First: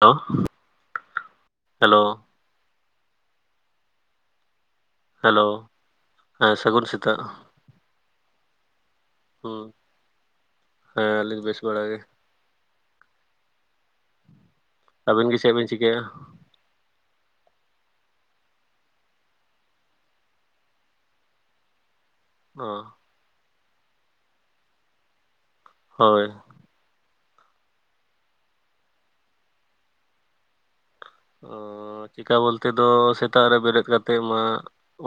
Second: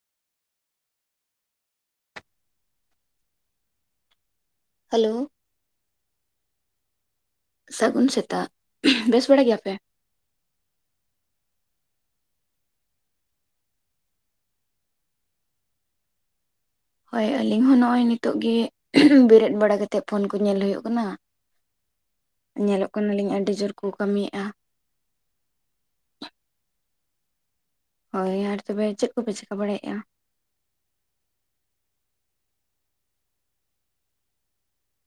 Hello hello hello hello ᱦᱮᱸ ᱥᱟᱹᱜᱩᱱ ᱥᱤᱛ ᱥᱟᱹᱜᱩᱱ ᱥᱮᱛᱟᱜ ᱵᱮᱥ ᱵᱟᱲᱟ ᱦᱩᱸ ᱜᱮᱭᱟᱯᱮ ᱦᱮᱸ ᱟᱹᱞᱤᱧ ᱵᱮᱥ ᱵᱟᱲᱟ ᱜᱮ ᱟᱹᱵᱤᱱ ᱜᱮ ᱪᱮᱫ ᱵᱤᱱ ᱪᱤᱠᱟᱹᱭᱮᱫ-ᱟ ᱦᱳᱭ ᱟᱹᱞᱤᱧ ᱦᱚᱸ ᱱᱚᱜᱼᱚᱭ ᱱᱤᱛᱚᱜ ᱜᱮ ᱵᱮᱨᱮᱫ ᱵᱟᱲᱟᱛᱮᱫ ᱯᱷᱳᱱ ᱠᱚ ᱧᱮᱞ ᱦᱩᱭᱩᱜ ᱠᱟᱱᱟ [unintelligible] ᱧᱮᱞᱚᱜ ᱠᱟᱱᱟᱞᱤᱧ ᱟᱹᱰᱤ ᱡᱳᱨ ᱠᱚ ᱠᱟᱹᱢᱤᱭᱮᱫᱼᱟ ᱦᱳᱭ ᱾ ᱦᱳᱭ ᱟᱨ ᱛᱚᱵᱮ ᱪᱮᱫ ᱠᱚᱯᱮ ᱪᱮᱠᱟ ᱵᱟᱲᱟᱭᱮᱫᱼᱟ? ᱚ ᱪᱮᱠᱟ ᱵᱚᱞᱛᱮ ᱫᱚ ᱥᱮᱛᱟᱜ ᱨᱮ ᱵᱮᱨᱮᱫ ᱠᱟᱛᱮᱫ ᱢᱟ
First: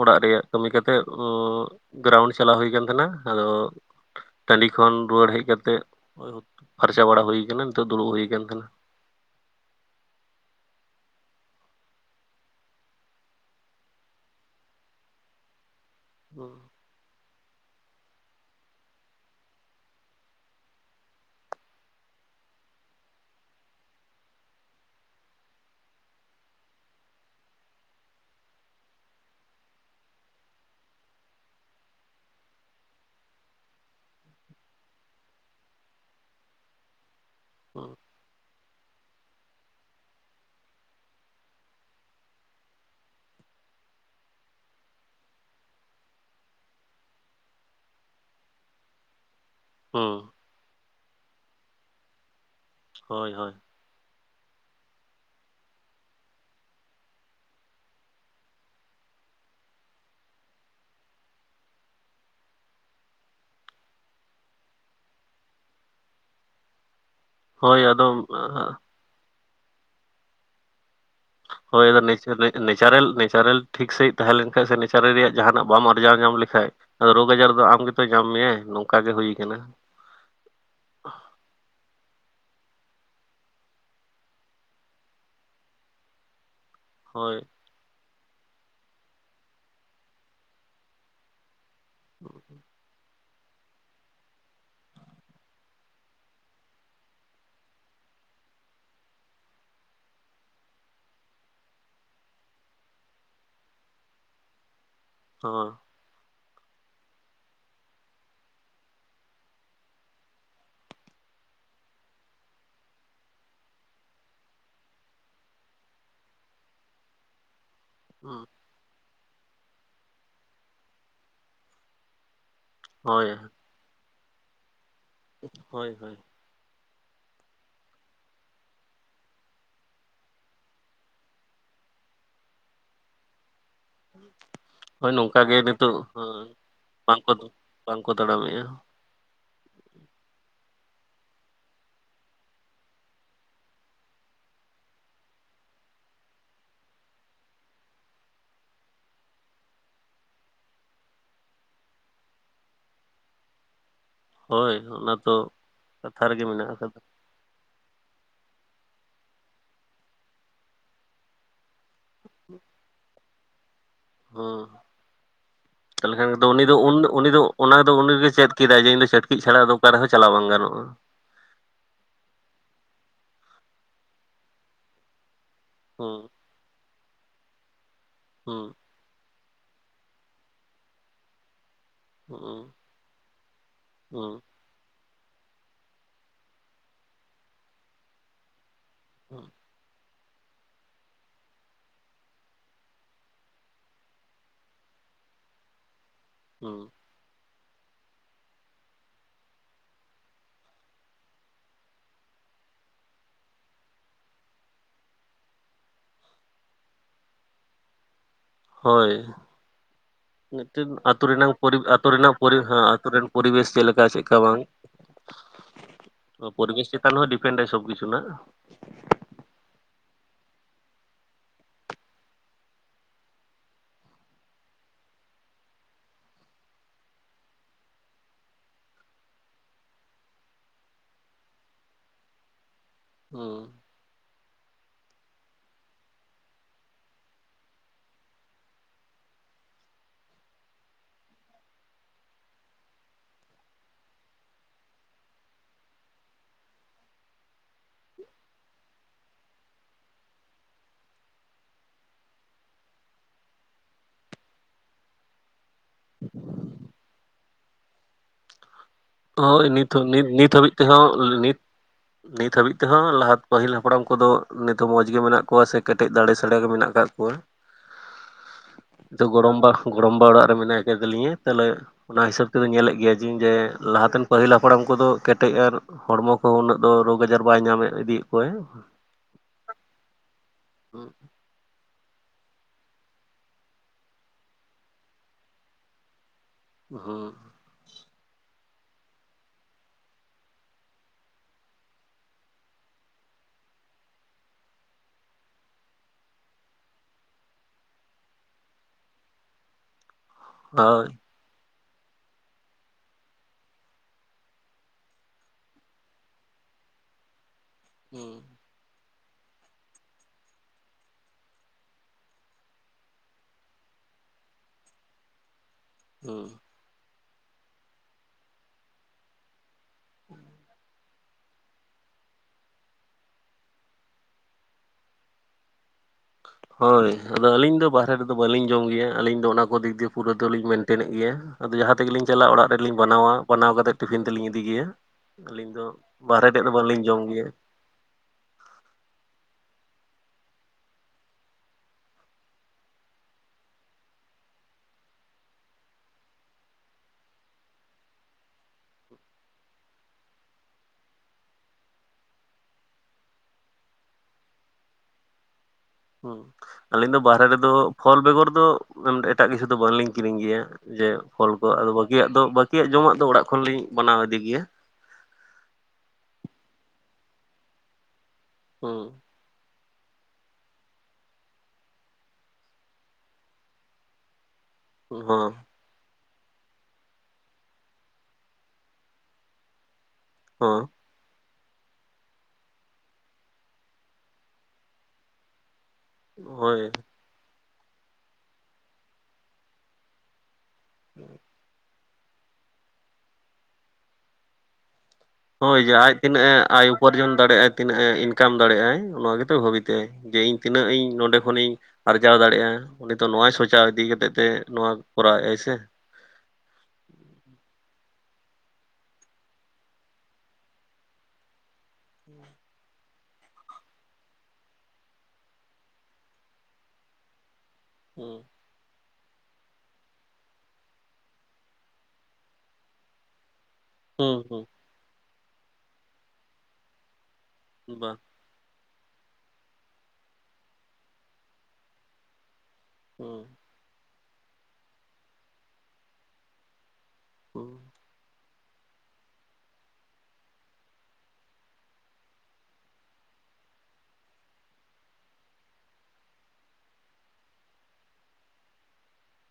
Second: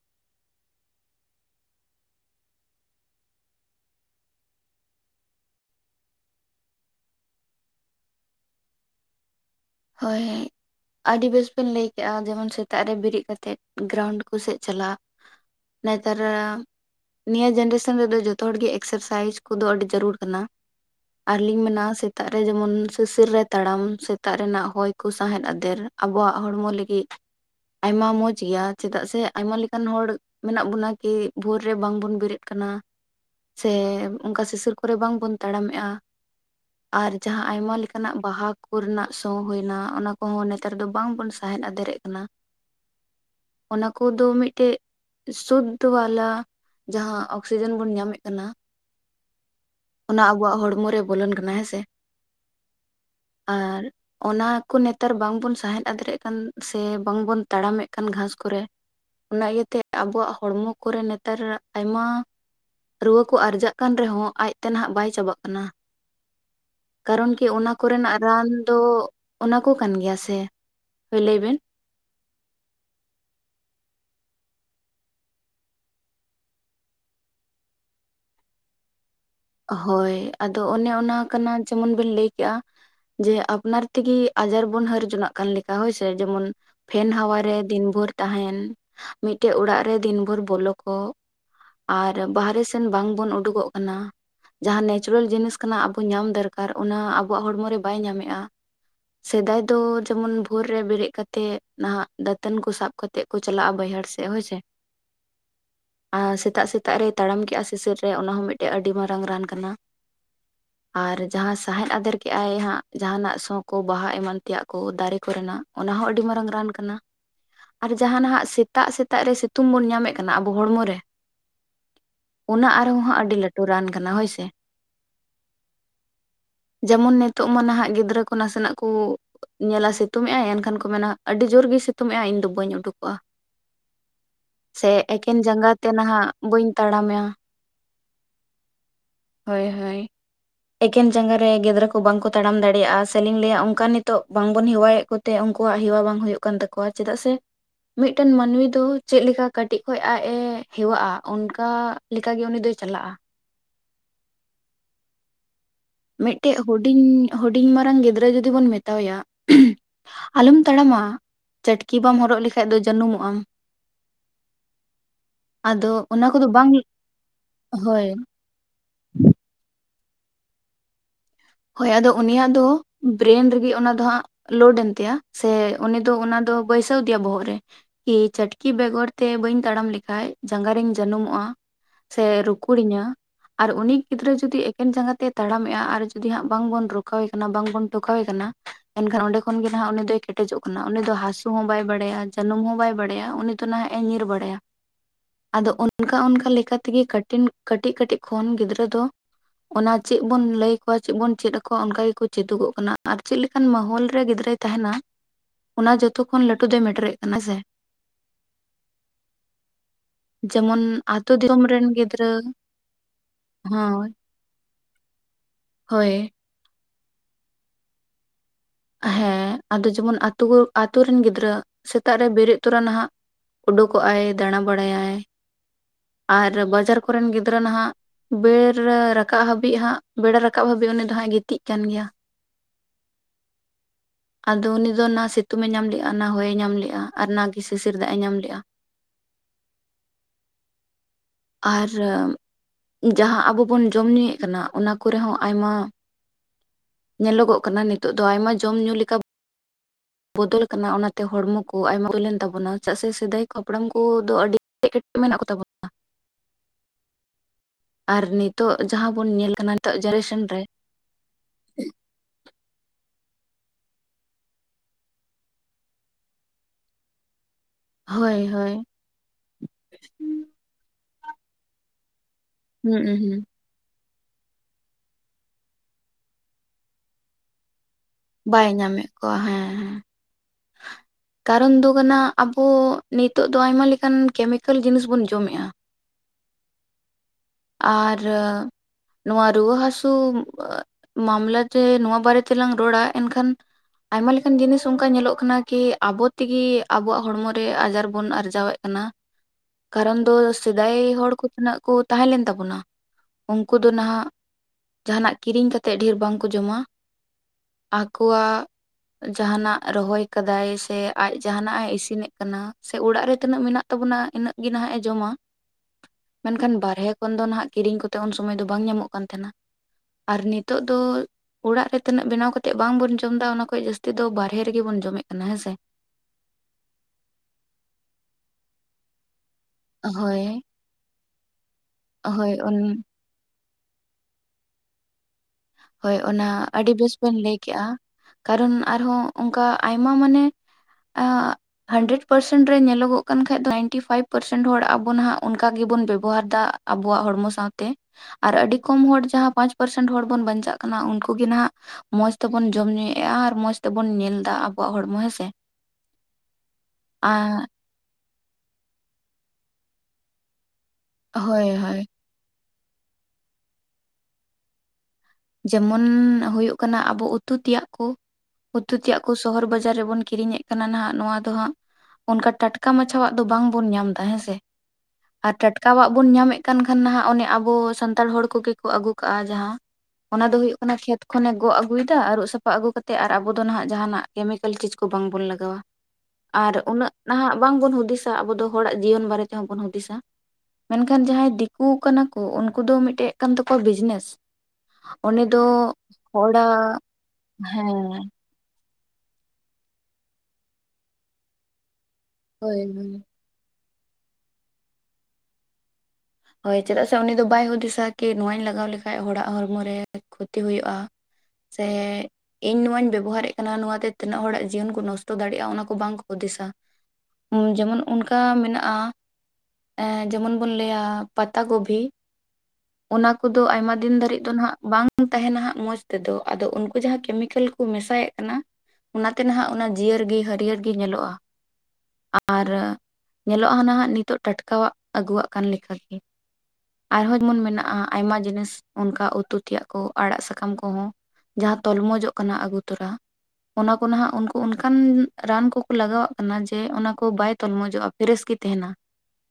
ᱚᱲᱟᱜ ᱨᱮᱭᱟᱜ ᱠᱟᱹᱢᱤ ᱠᱟᱛᱮᱫ ᱜᱨᱟᱣᱩᱱᱰ ᱪᱟᱞᱟᱣ ᱦᱩᱭ ᱠᱟᱱᱟᱱ ᱛᱟᱦᱮᱱᱟ, ᱟᱫᱚ ᱴᱟᱺᱞᱤ ᱠᱷᱚᱱ ᱨᱩᱣᱟᱹᱲ ᱦᱮᱡ ᱠᱟᱛᱮᱫ ᱦᱚᱜ-ᱚᱭ ᱯᱷᱟᱨᱪᱟ ᱵᱟᱲᱟ ᱦᱩᱭ ᱠᱟᱱᱟ ᱱᱤᱛᱚᱜ ᱫᱩᱲᱩᱵ ᱦᱩᱭ ᱠᱟᱱ ᱛᱟᱦᱮᱱᱟ ᱾ ᱦᱳᱭᱦᱮ ᱟᱹᱰᱤ ᱵᱮᱥ ᱵᱮᱱ ᱞᱟᱹᱭ ᱠᱮᱜᱼᱟ ᱡᱮᱢᱚᱱ ᱥᱮᱛᱟᱜ ᱨᱮ ᱵᱮᱨᱮᱫ ᱠᱟᱛᱮᱫ ᱜᱨᱟᱣᱩᱱᱰ ᱠᱚ ᱥᱮᱫ ᱪᱟᱞᱟᱜ ᱾ ᱱᱮᱛᱟᱨᱻ ᱱᱤᱭᱟᱹ ᱡᱮᱱᱨᱮᱥᱚᱱ ᱨᱮᱫᱚ ᱡᱚᱛᱚ ᱦᱚᱲ ᱜᱮ ᱮᱠᱥᱟᱨᱥᱟᱭᱤᱡᱽ ᱠᱚᱫᱚ ᱟᱹᱰᱤ ᱡᱟᱹᱨᱩᱲ ᱠᱟᱱᱟ ᱾ ᱟᱨᱞᱤᱧ ᱢᱮᱱᱟ ᱥᱮᱛᱟᱜ ᱨᱮ ᱡᱮᱢᱚᱱ ᱥᱥᱤᱨ ᱨᱮ ᱛᱟᱲᱟᱢ ᱥᱮᱛᱟᱜ ᱨᱮᱱᱟᱜ ᱦᱚᱭ ᱠᱚ ᱥᱟᱦᱮᱫ ᱟᱫᱮᱨ ᱟᱵᱚᱣᱟᱜ ᱦᱚᱲᱢᱚ ᱞᱟᱹᱜᱤᱫ ᱟᱭᱢᱟ ᱢᱚᱸᱡᱽ ᱜᱮᱭᱟ, ᱪᱮᱫᱟᱜ ᱥᱮ ᱟᱭᱢᱟ ᱞᱮᱠᱟᱱ ᱦᱚᱲ ᱢᱮᱱᱟᱜ ᱵᱚᱱᱟ ᱠᱤ ᱵᱷᱳᱨ ᱨᱮ ᱵᱟᱝᱵᱚᱱ ᱵᱮᱨᱮᱫ ᱠᱟᱱᱟ ᱾ ᱥᱮ ᱚᱱᱠᱟ ᱥᱤᱥᱤᱨ ᱠᱚᱨᱮ ᱵᱟᱝ ᱵᱚᱱ ᱛᱟᱲᱟᱢᱮᱜᱼᱟ ᱾ ᱟᱨ ᱡᱟᱦᱟᱸ ᱟᱭᱢᱟ ᱞᱮᱠᱟᱱᱟᱜ ᱵᱟᱦᱟ ᱠᱚ ᱨᱮᱱᱟᱜ ᱥᱚ ᱦᱩᱭᱱᱟ ᱚᱱᱟ ᱠᱚᱦᱚᱸ ᱱᱮᱛᱟᱨ ᱫᱚ ᱵᱟᱝᱵᱚᱱ ᱥᱟᱦᱮᱸᱫ ᱟᱫᱮᱨᱮᱜ ᱠᱟᱱᱟ ᱾ ᱚᱱᱟ ᱠᱚᱫᱚ ᱢᱤᱫᱴᱮᱡ ᱥᱩᱫᱽᱫᱷ ᱵᱟᱞᱟ ᱡᱟᱦᱟᱸ ᱚᱠᱥᱤᱡᱮᱱ ᱵᱚᱱ ᱧᱟᱢᱮᱫ ᱠᱟᱱᱟ [inaudible] ᱚᱱᱟ ᱟᱵᱚᱣᱟᱜ ᱦᱚᱲᱢᱚ ᱨᱮ ᱵᱚᱞᱚᱱ ᱠᱟᱱᱟ ᱦᱮᱸᱥᱮ ᱦᱳᱭ ᱦᱳᱭ ᱾ ᱟᱨ ᱚᱱᱟ ᱠᱚ ᱱᱮᱛᱟᱨ ᱵᱟᱝᱵᱚᱱ ᱥᱟᱦᱮᱫ ᱟᱫᱨᱮᱜ ᱠᱟᱱ ᱥᱮ ᱵᱟᱝᱵᱚᱱ ᱛᱟᱲᱟᱢ ᱮᱫ ᱠᱟᱱ ᱜᱷᱟᱥ ᱠᱚᱨᱮ ᱾ ᱚᱱᱟ ᱤᱭᱟᱹᱛᱮ ᱟᱵᱚᱣᱟᱜ ᱦᱚᱲᱢᱚ ᱠᱚᱨᱮ ᱱᱮᱛᱟᱨ ᱟᱭᱢᱟ ᱨᱩᱣᱟᱹ ᱠᱚ ᱟᱨᱡᱟᱜ ᱠᱟᱱ ᱨᱮᱦᱚᱸ ᱟᱡᱛᱮ ᱱᱟᱦᱟᱜ ᱵᱟᱭ ᱪᱟᱵᱟᱜ ᱠᱟᱱᱟ, ᱠᱟᱨᱚᱱ ᱠᱮ ᱚᱱᱟ ᱦᱳᱭ ᱟᱫᱚ ᱠᱚᱨᱮᱱᱟᱜ ᱨᱟᱱ ᱫᱚ ᱚᱱᱟ ᱠᱚ ᱠᱟᱱ ᱜᱮᱭᱟ ᱥᱮ ᱦᱳᱭ ᱞᱟᱹᱭ ᱵᱮᱱ ᱾ ᱦᱳᱭ ᱟᱫᱚ ᱱᱮᱪ ᱱᱮᱪᱟᱨᱮᱞ ᱱᱮᱪᱟᱨᱮᱞ ᱴᱷᱤᱠ ᱥᱟᱺᱤᱡ ᱛᱟᱦᱮᱸ ᱞᱮᱱᱠᱷᱟᱡ ᱥᱮ ᱱᱮᱪᱟᱨᱮᱞ ᱨᱮᱭᱟᱜ ᱡᱟᱦᱟᱱᱟᱜ ᱵᱟᱢ ᱟᱨᱡᱟᱣ ᱧᱟᱢ ᱞᱮᱠᱷᱟᱡ ᱟᱫᱚ ᱨᱳᱜᱽ ᱟᱡᱟᱨ ᱫᱚ ᱟᱢ ᱜᱮᱛᱚ ᱧᱟᱢ ᱢᱮᱭᱟ, ᱱᱚᱝᱠᱟ ᱜᱮ ᱦᱩᱭ ᱠᱟᱱᱟ ᱾ ᱦᱳᱭ ᱟᱫᱚ ᱚᱱᱮ ᱚᱱᱟ ᱠᱟᱱᱟ ᱡᱮᱢᱚᱱ ᱵᱮᱱ ᱞᱟᱹᱭ ᱠᱮᱜ-ᱟ ᱡᱮ ᱟᱯᱱᱟᱨ ᱛᱮᱜᱮ ᱟᱡᱟᱨ ᱵᱚᱱ ᱦᱟᱹᱨ ᱡᱚᱱᱟᱜ ᱠᱟᱱ ᱞᱮᱠᱟ ᱦᱳᱭᱥᱮ ᱾ ᱡᱮᱢᱚᱱ ᱯᱷᱮᱱ ᱦᱳᱭ ᱦᱟᱣᱟᱨᱮ ᱫᱤᱱ ᱵᱷᱳᱨ ᱛᱟᱦᱮᱱ, ᱢᱤᱫᱴᱮᱱ ᱚᱲᱟᱜ ᱨᱮ ᱫᱤᱱ ᱵᱷᱳᱨ ᱵᱚᱞᱚ ᱠᱚᱜ ᱾ ᱟᱨ ᱵᱟᱦᱨᱮ ᱥᱮᱱ ᱵᱟᱝ ᱵᱚᱱ ᱩᱰᱩᱠᱚᱜ ᱠᱟᱱᱟ ᱡᱟᱦᱟᱸ ᱱᱮᱪᱟᱨᱮᱞ ᱡᱤᱱᱤᱥ ᱠᱟᱱᱟ ᱟᱵᱚ ᱧᱟᱢ ᱫᱚᱨᱠᱟᱨ ᱚᱱᱟ ᱟᱵᱚᱣᱟᱜ ᱦᱚᱲᱢᱚᱨᱮ ᱵᱟᱭ ᱧᱟᱢᱮᱜ-ᱟ ᱾ ᱥᱮᱫᱟᱭ ᱫᱚ ᱡᱮᱢᱚᱱ ᱵᱷᱳᱨ ᱨᱮ ᱵᱮᱨᱮᱫ ᱠᱟᱛᱮᱫ ᱱᱟᱦᱟᱜ ᱫᱟᱹᱛᱟᱹᱱ ᱠᱚ ᱥᱟᱵ ᱠᱟᱛᱮᱫ ᱠᱚ ᱪᱟᱞᱟᱜ-ᱟ ᱵᱟᱹᱭᱦᱟᱹᱲ ᱥᱮᱫ ᱦᱳᱭ ᱥᱮ ᱾ [unintelligible] ᱟᱨ ᱥᱮᱛᱟᱜ ᱥᱮᱛᱟᱜ ᱨᱮᱭ ᱛᱟᱲᱟᱢ ᱠᱮᱜ-ᱟ ᱥᱤᱥᱤᱨ ᱨᱮ ᱚᱱᱟ ᱦᱚᱸ ᱢᱤᱫᱴᱮᱡ ᱟᱹᱰᱤ ᱢᱟᱨᱟᱝ ᱨᱟᱱ ᱠᱟᱱᱟ ᱾ [inaudible] ᱟᱨ ᱡᱟᱦᱟᱸ ᱥᱟᱦᱮᱫ ᱟᱫᱮᱨ ᱠᱮᱜ-ᱟᱭ ᱦᱟᱸᱜ ᱡᱟᱦᱟᱱᱟᱜ ᱥᱚ ᱠᱚ ᱵᱟᱦᱟ ᱮᱢᱟᱱ ᱛᱮᱭᱟᱜ ᱠᱚ ᱫᱟᱨᱮ ᱠᱚᱨᱮᱱᱟᱜ ᱚᱱᱟ ᱦᱚᱸ ᱟᱹᱰᱤ ᱢᱟᱨᱟᱝ ᱨᱟᱱ ᱠᱟᱱᱟ ᱾ [inaudible] ᱟᱨ ᱡᱟᱦᱟᱸ ᱱᱟᱦᱟᱜ ᱦᱩᱸ, ᱥᱤ ᱥᱮᱛᱟᱜ ᱥᱮᱛᱟᱜ ᱨᱮ ᱥᱤᱛᱩᱝ ᱵᱚᱱ ᱧᱟᱢᱮᱫ ᱠᱟᱱᱟ ᱟᱵᱚ ᱦᱚᱲᱢᱚ ᱨᱮ, ᱚᱱᱟ ᱟᱨᱦᱚᱸ ᱦᱟᱸᱜ ᱦᱳᱭ ᱟᱹᱰᱤ ᱞᱟᱹᱴᱩ ᱨᱟᱱ ᱠᱟᱱᱟ ᱦᱳᱭ ᱥᱮ ᱾ ᱦᱳᱭ ᱦᱳᱭ ᱾ ᱡᱮᱢᱚᱱ ᱱᱤᱛᱚᱜ ᱢᱟ ᱱᱟᱦᱟᱜ ᱜᱤᱫᱽᱨᱟᱹ ᱠᱚ ᱱᱟᱥᱮᱱᱟᱜ ᱠᱚ ᱧᱮᱞᱟ ᱥᱤᱛᱩᱝᱮᱫ ᱟᱭ ᱮᱱᱠᱷᱟᱱ ᱠᱚ ᱢᱮᱱᱟ ᱟᱹᱰᱤ ᱡᱳᱨ ᱜᱮᱭ ᱥᱤᱛᱩᱝ ᱮᱜ-ᱟᱭ ᱤᱧᱫᱚ ᱵᱟᱹᱧ ᱩᱰᱩᱠᱚᱜ-ᱟ ᱾ ᱥᱮ ᱦᱳᱭ ᱮᱠᱮᱱ ᱱᱚᱝᱠᱟ ᱜᱮ ᱡᱟᱸᱜᱟ ᱛᱮ ᱱᱤᱛᱚᱜ ᱱᱟᱦᱟᱜ ᱦᱳᱭ ᱵᱟᱹᱧ ᱛᱟᱲᱟᱢᱟ ᱵᱟᱝᱠᱚ ᱾ ᱵᱟᱝᱠᱚ ᱛᱟᱲᱟᱢᱮᱜ-ᱟ ᱾ ᱦᱳᱭ ᱦᱳᱭ ᱾ ᱮᱠᱮᱱ ᱡᱟᱸᱜᱟ ᱨᱮ ᱜᱤᱫᱽᱨᱟᱹ ᱠᱚ ᱵᱟᱝᱠᱚ ᱛᱟᱲᱟᱢ ᱫᱟᱲᱮᱭᱟᱜ-ᱟ ᱥᱮᱞᱤᱧ ᱞᱟᱹᱭᱟ ᱚᱱᱠᱟ ᱱᱤᱛᱚᱜ ᱵᱟᱝᱵᱚᱱ ᱦᱮᱣᱟᱭᱮᱫ ᱠᱚ ᱛᱮ ᱩᱱᱠᱩᱣᱟᱜ ᱦᱮᱣᱟ ᱵᱟᱝ ᱦᱩᱭᱩᱜ ᱠᱟᱱ ᱛᱟᱠᱚᱣᱟ, ᱪᱮᱫᱟᱜ ᱥᱮ ᱢᱤᱫᱴᱮᱱ ᱢᱟᱹᱱᱢᱤ ᱫᱚ ᱪᱮᱫ ᱞᱮᱠᱟ ᱠᱟᱴᱤᱡ ᱠᱷᱚᱱ ᱟᱡ ᱮ ᱦᱮᱣᱟᱜ-ᱟ ᱚᱱᱠᱟ ᱞᱮᱠᱟᱜ ᱜᱮ ᱩᱱᱤ ᱫᱚᱭ ᱪᱟᱞᱟᱜ-ᱟ ᱦᱳᱭ ᱚᱱᱟ ᱫᱚ ᱢᱤᱫᱴᱮᱡ ᱦᱩᱧ ᱦᱩᱰᱤᱧ ᱢᱟᱨᱟᱝ ᱜᱤᱫᱽᱨᱟᱹ ᱡᱩᱫᱤ ᱵᱚᱱ ᱢᱮᱛᱟᱣᱟᱭᱟ ᱟᱞᱚᱢ ᱛᱟᱲᱟᱢᱟ ᱪᱟᱹᱴᱠᱤ ᱵᱟᱢ ᱦᱚᱨᱚᱜ ᱞᱮᱠᱷᱟᱡ ᱫᱚ ᱡᱟᱹᱱᱩᱢᱚᱜ ᱟᱢ ᱦᱩᱸ ᱟᱫᱚ ᱛᱟᱦᱚᱞᱮ ᱚᱱᱟ ᱠᱷᱟᱱ ᱠᱚᱫᱚ ᱩᱱᱤ ᱵᱟᱝ ᱫᱚ ᱩᱱᱤ ᱫᱚ ᱚᱱᱟ ᱫᱚ ᱦᱳᱭ ᱩᱱᱤ ᱨᱮᱜᱮ ᱪᱮᱫ ᱠᱮᱫᱟᱭ ᱡᱮ ᱤᱧ ᱫᱚ ᱪᱟᱹᱴᱠᱤ ᱪᱷᱟᱲᱟ ᱟᱠᱟ ᱨᱮᱦᱚᱸ ᱪᱟᱞᱟᱜ ᱵᱟᱝ ᱜᱟᱱᱚᱜ-ᱟ ᱦᱳᱭ ᱟᱫᱚ ᱩᱱᱤᱭᱟᱜ ᱫᱚ ᱵᱨᱮᱱ ᱨᱮᱜᱮ ᱚᱱᱟ ᱫᱚ ᱦᱟᱸᱜ ᱞᱳᱰ ᱮᱱ ᱛᱟᱭᱟ ᱥᱮ ᱩᱱᱤ ᱫᱚ ᱦᱩᱸ ᱚᱱᱟ ᱫᱚ ᱵᱟᱹᱭᱥᱣ ᱫᱤᱭᱟ ᱵᱷᱳᱨᱮ ᱤ ᱦᱩᱸ ᱪᱚᱴᱠᱤ ᱵᱮᱜᱚᱨ ᱛᱮ ᱵᱟᱹᱧ ᱛᱟᱲᱟᱢ ᱞᱮᱠᱷᱟᱡ ᱡᱟᱸᱜᱟ ᱨᱤᱧ ᱡᱟᱹᱱᱩᱢᱚᱜ-ᱟ ᱥᱮ ᱦᱩᱸ ᱨᱩᱯᱟᱹᱲᱤᱧᱟᱹ ᱟᱨ ᱩᱱᱤ ᱜᱤᱫᱽᱨᱟᱹ ᱦᱩᱸ ᱡᱩᱫᱤ ᱮᱠᱮᱱ ᱡᱟᱸᱜᱟ ᱛᱮᱭ ᱛᱟᱲᱟᱢᱮᱜ-ᱟ ᱟᱨ ᱡᱩᱫᱤ ᱦᱟᱸᱜ ᱵᱟᱝᱵᱚᱱ ᱨᱚᱚᱠᱷᱟᱣᱮ ᱠᱟᱱᱟ ᱵᱟᱝᱵᱚᱱ ᱴᱚᱠᱟᱣᱮ ᱠᱟᱱᱟ ᱮᱱᱠᱷᱟᱱ ᱦᱩᱸ ᱚᱸᱰᱮ ᱠᱷᱚᱱ ᱜᱮ ᱱᱟᱦᱟᱜ ᱩᱱᱤ ᱫᱚᱭ ᱠᱮᱴᱮᱡᱚᱜ ᱠᱟᱱᱟ ᱩᱱᱤ ᱫᱚ ᱦᱟᱹᱥᱩ ᱦᱚᱸ ᱵᱟᱭ ᱵᱟᱲᱟᱭᱟ ᱡᱟᱹᱱᱩ ᱦᱚᱸ ᱵᱟᱭ ᱵᱟᱲᱟᱭᱟ ᱩᱱᱤ ᱫᱚ ᱱᱟᱦᱟᱜ- ᱮ ᱧᱤᱨ ᱵᱟᱲᱟᱭᱟ ᱟᱫᱚ ᱚᱱᱮ ᱚᱱᱠᱟ ᱚᱱᱠᱟ ᱞᱮᱠᱟ ᱛᱮ ᱦᱩᱸ ᱜᱮ ᱠᱟᱴᱤᱱ ᱠᱟᱹᱴᱤᱡ ᱠᱟᱹᱴᱤᱡ ᱠᱷᱚᱱ ᱜᱤᱫᱽᱨᱟᱹ ᱫᱚ ᱚᱱᱟ ᱪᱮᱫ ᱵᱚᱱ ᱞᱟᱹᱭ ᱠᱚᱣᱟᱜ ᱪᱮᱫ ᱵᱚᱱ ᱪᱮᱫ ᱟᱠᱚᱣᱟ ᱚᱱᱠᱟ ᱜᱮ ᱠᱚ ᱪᱮᱫᱚᱜᱚᱜ ᱠᱟᱱᱟ ᱟᱨ ᱪᱮᱫ ᱞᱮᱠᱟᱱ ᱢᱚᱦᱚᱞ ᱨᱮ ᱜᱤᱫᱽᱨᱟᱹᱭ ᱛᱟᱦᱮᱱᱟ ᱚᱱᱟ ᱡᱚᱛᱚ ᱠᱷᱚᱱ ᱞᱟᱹᱴᱩ ᱫᱚᱭ ᱢᱮᱴᱟ ᱨᱮᱜ ᱠᱟᱱᱟ ᱦᱮᱥᱮ᱾ ᱦᱳᱭ ᱡᱮᱢᱚᱱ ᱢᱤᱫᱴᱮᱱ ᱟᱹᱛᱩ ᱟᱛᱳ ᱨᱮᱱᱟᱝ ᱫᱤᱥᱚᱢ ᱯᱚᱨᱤ ᱨᱮᱱ ᱟᱹᱛᱩ ᱜᱤᱫᱽᱨᱟᱹ ᱨᱮᱱᱟᱜ ᱯᱚᱨᱤ ᱦᱮᱸ ᱟᱹᱛᱩ ᱨᱮᱱ ᱯᱚᱨᱤᱵᱮᱥ ᱪᱮᱫ ᱞᱮᱠᱟ ᱦᱳᱭ ᱪᱮᱜ ᱠᱟᱵᱟᱝ ᱦᱳᱭ ᱛᱚ ᱯᱚᱨᱤᱵᱮᱥ ᱪᱮᱛᱟᱱ ᱦᱚᱸ ᱰᱤᱯᱮᱱᱰᱟᱭ ᱥᱚᱵ ᱠᱤᱪᱷᱩ ᱱᱟᱜᱼᱼ ᱦᱮᱸ ᱟᱫᱚ ᱡᱮᱢᱚᱱ ᱟᱹᱛᱩ ᱟᱹᱛᱩ ᱨᱮᱱ ᱜᱤᱫᱽᱨᱟᱹ ᱥᱮᱛᱟᱜ ᱨᱮ ᱵᱮᱨᱮᱜ ᱛᱚᱨᱟ ᱱᱟᱦᱟᱜᱼᱼ ᱩᱰᱳᱠᱚᱜ-ᱟᱭ ᱫᱟᱬᱟ ᱵᱟᱲᱟ ᱭᱟᱭ ᱟᱨ ᱵᱟᱡᱟᱨ ᱠᱚᱨᱮᱱ ᱜᱤᱫᱽᱨᱟᱹ ᱱᱟᱦᱟᱜ ᱵᱮᱨᱻ ᱨᱟᱠᱟᱵ ᱦᱟᱹᱵᱤᱡ ᱦᱟᱸᱜ ᱵᱮᱲᱟ ᱨᱟᱠᱟᱵ ᱦᱟᱹᱵᱤᱡ ᱩᱱᱤ ᱫᱚ ᱦᱟᱸᱜ ᱮ ᱜᱤᱛᱤᱡ ᱠᱟᱱ ᱜᱮᱭᱟ᱾ ᱦᱩᱸ ᱟᱫᱚ ᱩᱱᱤ ᱫᱚ ᱱᱟ ᱥᱤᱛᱩᱢ ᱮ ᱧᱟᱢ ᱞᱮᱜ-ᱟ ᱱᱟ ᱦᱚᱭᱮ ᱧᱟᱢ ᱞᱮᱜ-ᱟ ᱟᱨ ᱱᱟ ᱠᱤ ᱥᱤᱥᱤᱨ ᱫᱟᱜ ᱮ ᱧᱟᱢ ᱞᱮᱜ-ᱟ ᱟᱨ ᱡᱟᱦᱟᱸ ᱟᱵᱚ ᱵᱚᱱ ᱡᱚᱢ ᱧᱩᱭᱮᱜ ᱠᱟᱱᱟ ᱚᱱᱟ ᱠᱩ ᱨᱮ ᱦᱚᱸ ᱟᱭᱢᱟ ᱧᱮᱞᱚᱜᱚᱜ ᱠᱟᱱᱟ ᱱᱤᱛᱚᱜ ᱫᱚ ᱟᱭᱢᱟ ᱡᱚᱢ ᱧᱩ ᱞᱮᱠᱟ ᱵᱚᱫᱚᱞ ᱠᱟᱱᱟ ᱚᱱᱟ ᱛᱮ ᱦᱚᱲᱢᱚ ᱠᱚ ᱟᱭᱢᱟ ᱵᱚᱫᱚᱞᱮᱱ ᱛᱟᱵᱚᱱᱟ ᱪᱮᱫᱟᱜ ᱥᱮ ᱥᱮᱫᱟᱭ ᱠᱚ ᱦᱟᱯᱲᱟᱢ ᱠᱚ ᱫᱚ ᱟᱹᱰᱤ [inaudible] [inaudible] ᱟᱨ ᱱᱤᱛᱚᱜ ᱡᱟᱦᱟᱸ ᱵᱚᱱ ᱧᱮᱞ ᱠᱟᱱᱟ ᱱᱤᱛᱚᱜ ᱱᱤᱛ ᱡᱮᱱᱨᱮᱥᱮᱱ ᱱᱤᱛ ᱨᱮ ᱦᱟᱹᱵᱤᱡ ᱛᱮ ᱦᱚᱸ ᱱᱤᱛ ᱱᱤᱛ ᱦᱟᱹᱵᱤᱡ ᱛᱮ ᱦᱚᱸ ᱞᱟᱦᱟ ᱯᱟᱹᱦᱤᱞ ᱦᱟᱯᱲᱟᱢ ᱠᱚᱫᱚ ᱱᱤᱛᱦᱚ ᱢᱚᱸᱡᱽ ᱜᱮ ᱢᱮᱱᱟᱜ ᱠᱚᱣᱟ ᱥᱮ ᱠᱟᱹ ᱴᱮᱡ ᱫᱟᱲᱮ ᱥᱟᱲᱮ ᱜᱮ ᱢᱮᱱᱟᱜ ᱟᱠᱟᱜ ᱠᱚᱣᱟ᱾ ᱦᱳᱭ ᱦᱚᱭ ᱛᱚ ᱜᱚᱲᱚᱢᱵᱟ ᱜᱚᱲᱚᱢᱵᱟ ᱚᱲᱟᱜ ᱨᱮ ᱢᱮᱱᱟᱭ ᱠᱟᱫᱮᱞᱤᱧᱟᱹ ᱛᱟᱦᱞᱮ ᱚᱱᱟ ᱦᱤᱥᱟᱹᱵ ᱛᱮ ᱫᱚ ᱧᱮᱞᱮᱫ ᱦᱩᱸ ᱜᱮᱭᱟ ᱦᱩᱸ ᱡᱮᱧ ᱡᱮᱼᱼ ᱞᱟᱦᱟᱛᱮᱱ ᱯᱟᱹᱦᱤᱞ ᱦᱟᱯᱲᱟᱢ ᱠᱚ ᱫᱚ ᱠᱮᱴᱮᱡ ᱟᱨ ᱦᱚᱲᱢᱚ ᱠᱚ ᱩᱱᱟᱹᱜ ᱫᱚ ᱨᱳᱜᱽ ᱟᱡᱟᱨ ᱵᱟᱭ ᱧᱟᱢᱮᱫ ᱤᱫᱤᱜ ᱵᱟᱭ ᱧᱟᱢᱮᱜ ᱠᱚᱣᱟ ᱦᱮᱸ ᱦᱮᱸ ᱩᱸᱜ ᱠᱟᱨᱚᱱ ᱫᱚ ᱠᱟᱱᱟ ᱟᱵᱚ ᱱᱤᱛᱚᱜ ᱫᱚ ᱟᱭᱢᱟ ᱞᱮᱠᱟᱱ ᱠᱮᱢᱤᱠᱮᱞ ᱡᱤᱱᱤᱥ ᱵᱚᱱ ᱡᱚᱢᱮᱜ-ᱟ᱾ ᱦᱩᱸᱜ ᱩ ᱟᱨᱼᱼ ᱱᱚᱣᱟ ᱨᱩᱣᱟᱹ ᱦᱟᱹᱥᱩ ᱢᱟᱢᱞᱟ ᱛᱮ ᱱᱚᱣᱟ ᱵᱟᱨᱮ ᱛᱮ ᱞᱟᱝ ᱨᱚᱲᱟ ᱮᱱᱠᱷᱟᱱ ᱟᱭᱢᱟ ᱞᱮᱠᱟᱱ ᱡᱤᱱᱤᱥ ᱚᱝᱠᱟ ᱧᱮᱞᱚᱜ ᱠᱟᱱᱟ ᱠᱤ ᱟᱵᱚ ᱛᱮ ᱜᱮ ᱟᱵᱚᱣᱟᱜ ᱦᱚᱲᱢᱚ ᱨᱮ ᱟᱡᱟᱨ ᱵᱚᱱ ᱟᱨᱡᱟᱣᱮᱜᱼᱼ ᱠᱟᱱᱟ ᱠᱟᱨᱚᱱ ᱫᱚ ᱥᱮᱫᱟᱭ ᱦᱳᱭ ᱦᱚᱲ ᱠᱩ ᱛᱤᱱᱟᱹᱜ ᱠᱩ ᱛᱟᱦᱮᱸ ᱞᱮᱱ ᱛᱟᱵᱚᱱᱟ ᱩᱝᱠᱩ ᱫᱚ ᱱᱟᱦᱟᱜ ᱡᱟᱦᱟᱱᱟᱜ ᱠᱤᱨᱤᱝ ᱠᱟᱛᱮᱜ ᱰᱷᱤᱨ ᱵᱟᱝ ᱠᱚ ᱡᱚᱢᱟ ᱦᱩᱸ ᱟᱠᱚᱣᱟᱜ ᱡᱟᱦᱟ ᱱᱟᱜ ᱨᱚᱦᱚᱭ ᱠᱟᱫᱟᱭ ᱥᱮ ᱟᱡ ᱡᱟᱦᱟᱱᱟᱜ ᱮ ᱤᱥᱤᱱᱮᱜ ᱠᱟᱱᱟ ᱥᱮ ᱚᱲᱟᱜ ᱨᱮ ᱛᱤᱱᱟᱹᱜ ᱢᱮᱱᱟᱜ ᱛᱚ ᱵᱚᱱᱟ ᱤᱱᱟᱹᱜ ᱜᱮ ᱱᱟᱦᱟᱜ ᱮ ᱡᱚᱢᱟ᱾ ᱦᱩᱸ ᱢᱮᱱᱠᱷᱟᱱ ᱵᱟᱨᱦᱮ ᱠᱷᱚᱱ ᱫᱚ ᱱᱟᱦᱟᱸᱜ ᱠᱤᱨᱤᱧ ᱠᱚ ᱛᱮ ᱩᱱ ᱥᱚᱢᱚᱭ ᱫᱚ ᱵᱟᱝ ᱧᱟᱢᱚᱜ ᱠᱟᱱ ᱛᱟᱦᱮᱱᱟ ᱟᱨ ᱱᱤᱛᱚᱜ ᱫᱚ ᱚᱲᱟᱜ ᱨᱮ ᱛᱤᱱᱟᱹᱜ ᱵᱮᱱᱟᱣ ᱠᱟᱛᱮᱜ ᱵᱟᱝ ᱵᱚᱱ ᱡᱚᱢ ᱫᱟ ᱚᱱᱟ ᱠᱷᱚᱱ ᱡᱟᱹᱥᱛᱤ ᱫᱚ ᱵᱟᱨᱦᱮ ᱨᱮ ᱜᱮ ᱵᱚᱱ ᱡᱚᱢ ᱮᱜ ᱠᱟᱱᱟ ᱦᱮᱸ ᱥᱮ ᱦᱳᱭ ᱟᱫᱚ ᱟᱹᱞᱤᱧ ᱫᱚ ᱵᱟᱦᱨᱮ ᱨᱮ ᱫᱚ ᱵᱟᱹᱞᱤᱧ ᱡᱚᱢ ᱜᱮᱭᱟ ᱟᱹᱞᱤᱧ ᱫᱚ ᱚᱱᱟ ᱠᱚ ᱫᱤᱠ ᱫᱤᱭᱮ ᱦᱳᱭ ᱯᱩᱨᱟᱹᱴᱟ ᱞᱤᱧ ᱢᱮᱱ ᱴᱮᱱᱮᱜ ᱜᱮᱭᱟ ᱟᱫᱚ ᱡᱟᱦᱟᱸ ᱛᱮ ᱜᱮ ᱞᱤᱧ ᱪᱟᱞᱟᱜ ᱦᱳᱭ ᱚᱲᱟᱜ ᱨᱮ ᱚᱱ ᱞᱤᱧ ᱵᱟᱱᱟᱣᱟ ᱵᱟᱱᱟᱣ ᱠᱟᱛᱮᱫ ᱴᱤᱯᱷᱤᱱ ᱛᱮ ᱞᱤᱧ ᱤᱫᱤ ᱜᱮᱭᱟ ᱟᱹᱞᱤᱧ ᱫᱚ ᱦᱳᱭ ᱵᱟᱨᱦᱮ ᱚᱱᱟ ᱴᱷᱮᱡ ᱫᱚ ᱟᱹᱰᱤ ᱵᱟᱝᱞᱤᱧ ᱵᱮᱥ ᱡᱚᱢ ᱵᱮᱱ ᱜᱮᱭᱟ ᱞᱟᱹᱭ ᱠᱮᱜ-ᱟ ᱠᱟᱨᱚᱱ ᱟᱨ ᱦᱚᱸ ᱚᱝᱠᱟ ᱟᱭᱢᱟ ᱢᱟᱱᱮ ᱟᱸᱜ ᱦᱟᱱᱰᱨᱮᱰ ᱯᱟᱨᱥᱮᱱᱴ ᱨᱮ ᱧᱮᱞᱚ ᱜᱚᱜ ᱠᱟᱱ ᱠᱷᱟᱡ ᱫᱚ ᱱᱟᱭᱤᱱᱴᱤ ᱯᱷᱟᱭᱤᱵ ᱯᱟᱨᱥᱮᱱᱴ ᱦᱚᱲ ᱟᱵᱚ ᱱᱟᱦᱟᱸᱜ ᱚᱱᱠᱟ ᱜᱮ ᱵᱚᱱ ᱵᱮᱵᱚᱦᱟᱨ ᱫᱟ ᱟᱵᱚᱣᱟᱜ ᱦᱚᱲᱢᱚ ᱥᱟᱣ ᱛᱮ ᱟᱨ ᱟᱹᱰᱤ ᱠᱚᱢ ᱦᱚᱲ ᱡᱟᱦᱟᱸ ᱯᱟᱸᱪ ᱯᱟᱨᱥᱮᱱᱴ ᱦᱚᱲ ᱵᱚᱱ ᱵᱟᱧᱪᱟ ᱛᱟᱜ ᱠᱟᱱᱟ ᱩᱱᱠᱩ ᱜᱮ ᱱᱟᱦᱟᱜ ᱢᱚᱸᱡᱽ ᱛᱮᱵᱚᱱ ᱡᱚᱢ ᱧᱩᱭᱮᱜ-ᱟ ᱟᱨ ᱢᱚᱸᱡᱽ ᱛᱮᱵᱚᱱ ᱧᱮᱞ ᱫᱟ ᱟᱵᱚᱣᱟᱜ ᱦᱚᱲᱢᱚ ᱦᱮᱸ ᱥᱮ ᱦᱩᱸ ᱟᱞᱤᱧ ᱫᱚ ᱵᱟᱦᱨᱮ ᱨᱮ ᱫᱚ ᱯᱷᱚᱞ ᱵᱮᱜᱚᱨ ᱫᱚ ᱮᱴᱟᱜ ᱠᱤᱪᱷᱩ ᱫᱚ ᱵᱟᱝ ᱞᱤᱝ ᱠᱤᱨᱤᱧ ᱜᱮᱭᱟ ᱡᱮ ᱯᱷᱚᱞ ᱦᱳᱭ ᱠᱚ ᱟᱫᱚ ᱦᱳᱭ ᱵᱟᱹᱠᱤᱭᱟᱜ ᱫᱚ ᱵᱟᱠᱤᱭᱟᱜ ᱡᱚᱢᱟᱜ ᱫᱚ ᱚᱲᱟᱜ ᱠᱷᱚᱱᱞᱤᱧ ᱵᱮᱟᱱᱟᱣ ᱤᱫᱤ ᱜᱮᱭᱟ ᱡᱮᱢᱚᱱ ᱦᱩᱭᱩᱜ ᱠᱟᱱᱟ ᱟᱵᱚ ᱩᱛᱩ ᱛᱮᱭᱟᱜ ᱠᱚ ᱩᱛᱩ ᱦᱩᱸ ᱛᱮᱭᱟᱜ ᱠᱚ ᱥᱚᱦᱚᱨ ᱵᱟᱡᱟᱨ ᱨᱮᱵᱚᱱ ᱠᱤᱨᱤᱧᱮᱫ ᱠᱟᱱᱟ ᱱᱟᱜ ᱱᱚᱣᱟ ᱫᱚ ᱦᱟᱸᱜ ᱚᱱᱠᱟ ᱴᱟᱴᱠᱟ ᱢᱟᱪᱷᱟᱣᱜ ᱫᱚ ᱵᱟᱝ ᱵᱚᱱ ᱧᱟᱢ ᱮᱫᱟ ᱦᱮᱸᱥᱮ ᱦᱚᱸ ᱟᱨ ᱴᱟᱴᱠᱟᱣᱟᱜ ᱵᱚᱱ ᱧᱟᱢᱮᱫ ᱠᱟᱱ ᱠᱷᱟᱱ ᱱᱟᱦᱟᱜ ᱚᱱᱮ ᱟᱵᱚ ᱥᱟᱱᱛᱟᱲ ᱦᱚᱲ ᱠᱚᱜᱮ ᱠᱚ ᱟᱹᱜᱩ ᱠᱟᱜᱼᱟ ᱡᱟᱦᱟᱸ ᱚᱱᱟ ᱫᱚ ᱦᱩᱭᱩᱜᱭᱳᱜ ᱦᱚᱸ ᱠᱟᱱᱟ ᱠᱷᱮᱛ ᱠᱷᱚᱱᱮ ᱜᱚᱜ ᱟᱹᱜᱩᱭᱮᱫᱟ ᱟᱹᱨᱩᱵ ᱥᱟᱯᱷᱟ ᱟᱹᱜᱩ ᱠᱟ ᱠᱟᱛᱮᱮᱫ ᱟᱨ ᱟᱵᱚ ᱫᱚ ᱱᱟᱦᱟᱜ ᱡᱟᱦᱟᱱᱟᱜ ᱠᱮᱢᱤᱠᱮᱞ ᱪᱤᱡᱽ ᱠᱚ ᱵᱟᱝᱵᱚᱱ ᱞᱟᱜᱟᱣᱟ ᱟᱨ ᱦᱳᱭ ᱩᱱᱟᱹᱜ ᱱᱟᱦᱟᱜ ᱵᱟᱝᱵᱚᱱ ᱦᱩᱫᱤᱥᱟ ᱟᱵᱚ ᱫᱚ ᱦᱚᱲᱟᱜ ᱡᱤᱭᱚᱱ ᱵᱟᱨᱮ ᱛᱮᱦᱚᱸ ᱵᱚᱱ ᱦᱩᱫᱤᱥᱟ ᱢᱮᱱᱠᱷᱟᱱ ᱡᱟᱦᱟᱸᱭ ᱫᱤᱠᱩ ᱠᱟᱱᱟ ᱠᱚ ᱩᱱᱠᱩ ᱫᱚ ᱢᱤᱫᱴᱮᱡ ᱠᱟᱱ ᱛᱟᱠᱚᱣᱟ ᱵᱤᱡᱽᱱᱮᱥ ᱚᱸᱰᱮ ᱫᱚ ᱦᱳᱭ ᱟᱡ ᱛᱤᱱᱟᱹᱜ ᱮ ᱟᱭ ᱦᱚᱲᱟᱜ ᱩᱯᱟᱨᱡᱚᱱ ᱫᱟᱲᱮᱭᱟᱜ-ᱟ ᱦᱮᱸ ᱛᱤᱱᱟᱹᱜ-ᱮ ᱠᱟᱢ ᱫᱟᱲᱮᱭᱟᱜ ᱟᱭ ᱱᱚᱣᱟ ᱜᱮᱛᱚ ᱵᱷᱷᱟᱵᱤᱛᱮ ᱡᱮ ᱤᱧ ᱛᱤᱱᱟᱹᱜ ᱤᱧ ᱱᱚᱰᱮ ᱠᱷᱚᱱᱤᱧ ᱟᱨᱡᱟᱣ ᱦᱳᱭ ᱫᱟᱲᱮᱭᱟᱜᱼᱟ ᱩᱱᱤ ᱛᱚ ᱦᱳᱭ ᱱᱚᱟᱭ ᱥᱪᱟᱣ ᱤᱫᱤ ᱠᱟᱛᱮ ᱛᱮ ᱱᱚᱣᱟ ᱠᱚᱨᱟᱣᱮᱫᱟᱭ ᱥᱮ ᱦᱳᱭ ᱪᱮᱫᱟᱜ ᱥᱮ ᱩᱱᱤ ᱫᱚ ᱵᱟᱭ ᱦᱩᱫᱤᱥᱟ ᱠᱤ ᱱᱚᱣᱟᱧ ᱞᱟᱜᱟᱣ ᱞᱮᱠᱷᱟᱡ ᱦᱚᱲᱟᱜ ᱦᱚᱲᱢᱚᱨ ᱨᱮ ᱠᱷᱚᱛᱤ ᱦᱩᱭᱩᱜᱼᱟ ᱥᱮ ᱦᱮᱸ [unintelligible] ᱤᱧ ᱱᱚᱣᱟᱧ ᱵᱮᱵᱚᱦᱟᱨᱮᱫ ᱠᱟᱱᱟ ᱱᱚᱣᱟᱛᱮ ᱛᱤᱱᱟᱹᱜ ᱦᱚᱲᱟᱜ ᱡᱤᱭᱚᱱ ᱠᱚ ᱱᱚᱥᱴᱚ ᱫᱟᱲᱮᱭᱟᱜᱼᱟ ᱚᱱᱟ ᱠᱚ ᱵᱟᱝᱠᱚ ᱦᱩᱫᱤᱥᱟ ᱡᱮᱢᱚᱱ ᱦᱩᱸ ᱚᱱᱠᱟ ᱢᱮᱱᱟᱜᱼᱟ ᱡᱮᱢᱚᱱ ᱵᱚᱱ ᱞᱟᱹᱭᱟ ᱯᱟᱛᱟ ᱜᱚᱵᱤ ᱚᱱᱟ ᱠᱚᱫᱚ ᱟᱭᱢᱟ ᱫᱤᱱ ᱫᱷᱟᱹᱨᱤᱡ ᱫᱚ ᱦᱩᱸ ᱱᱟᱦᱟᱜ ᱵᱟᱝ ᱛᱟᱦᱮᱱᱟ ᱦᱟᱸᱜ ᱢᱚᱸᱡᱽ ᱛᱮᱫᱚ ᱟᱫᱚ ᱩᱱᱠᱩ ᱡᱟᱦᱟᱸ ᱠᱮᱢᱤᱠᱮᱞ ᱠᱚ ᱦᱩᱸ ᱵᱟᱝ ᱢᱮᱥᱟᱭᱮᱫ ᱠᱟᱱᱟ ᱚᱱᱟᱛᱮ ᱱᱟᱦᱟᱜ ᱚᱱᱟ ᱡᱤᱭᱟᱹᱲᱜᱮ ᱦᱟᱹᱨᱭᱟᱹᱲ ᱜᱮ ᱧᱮᱞᱚᱜᱼᱟ ᱟᱨ ᱩᱸ ᱧᱮᱞᱚᱜᱼᱟ ᱱᱟᱦᱟᱜ ᱱᱤᱛᱚᱜ ᱴᱟᱴᱠᱟᱟᱜ ᱟᱹᱜᱩᱣᱟᱜ ᱠᱟᱱ ᱞᱮᱠᱟ ᱜᱮ ᱟᱨᱦᱚᱸ ᱡᱮᱢᱚᱱ ᱦᱩᱸ ᱢᱮᱱᱟᱜᱼᱟ ᱟᱭᱢᱟ ᱡᱤᱱᱤᱥ ᱚᱱᱠᱟ ᱩᱛᱩ ᱛᱮᱭᱟᱜ ᱠᱚ ᱟᱲᱟᱜ ᱥᱟᱠᱟᱢ ᱠᱚᱦᱚᱸ ᱡᱟᱦᱟᱸ ᱛᱚᱞᱢᱚᱡᱚᱜ ᱠᱟᱱᱟ ᱟᱹᱜᱩ ᱛᱚᱨᱟ ᱚᱱᱟ ᱠᱚ ᱱᱟᱦᱟᱜ ᱩᱱᱠᱩ ᱚᱱᱠᱟᱱ ᱨᱟᱱ ᱠᱚᱠᱚ ᱞᱟᱜᱟᱣᱟᱜ ᱠᱟᱱᱟ ᱡᱮ ᱚᱱᱟ ᱠᱚ ᱵᱟᱭ ᱛᱚᱞᱢᱚᱡᱚᱜᱼᱟ ᱯᱷᱮᱨᱮᱥ ᱜᱮ ᱛᱟᱦᱮᱱᱟ [unintelligible]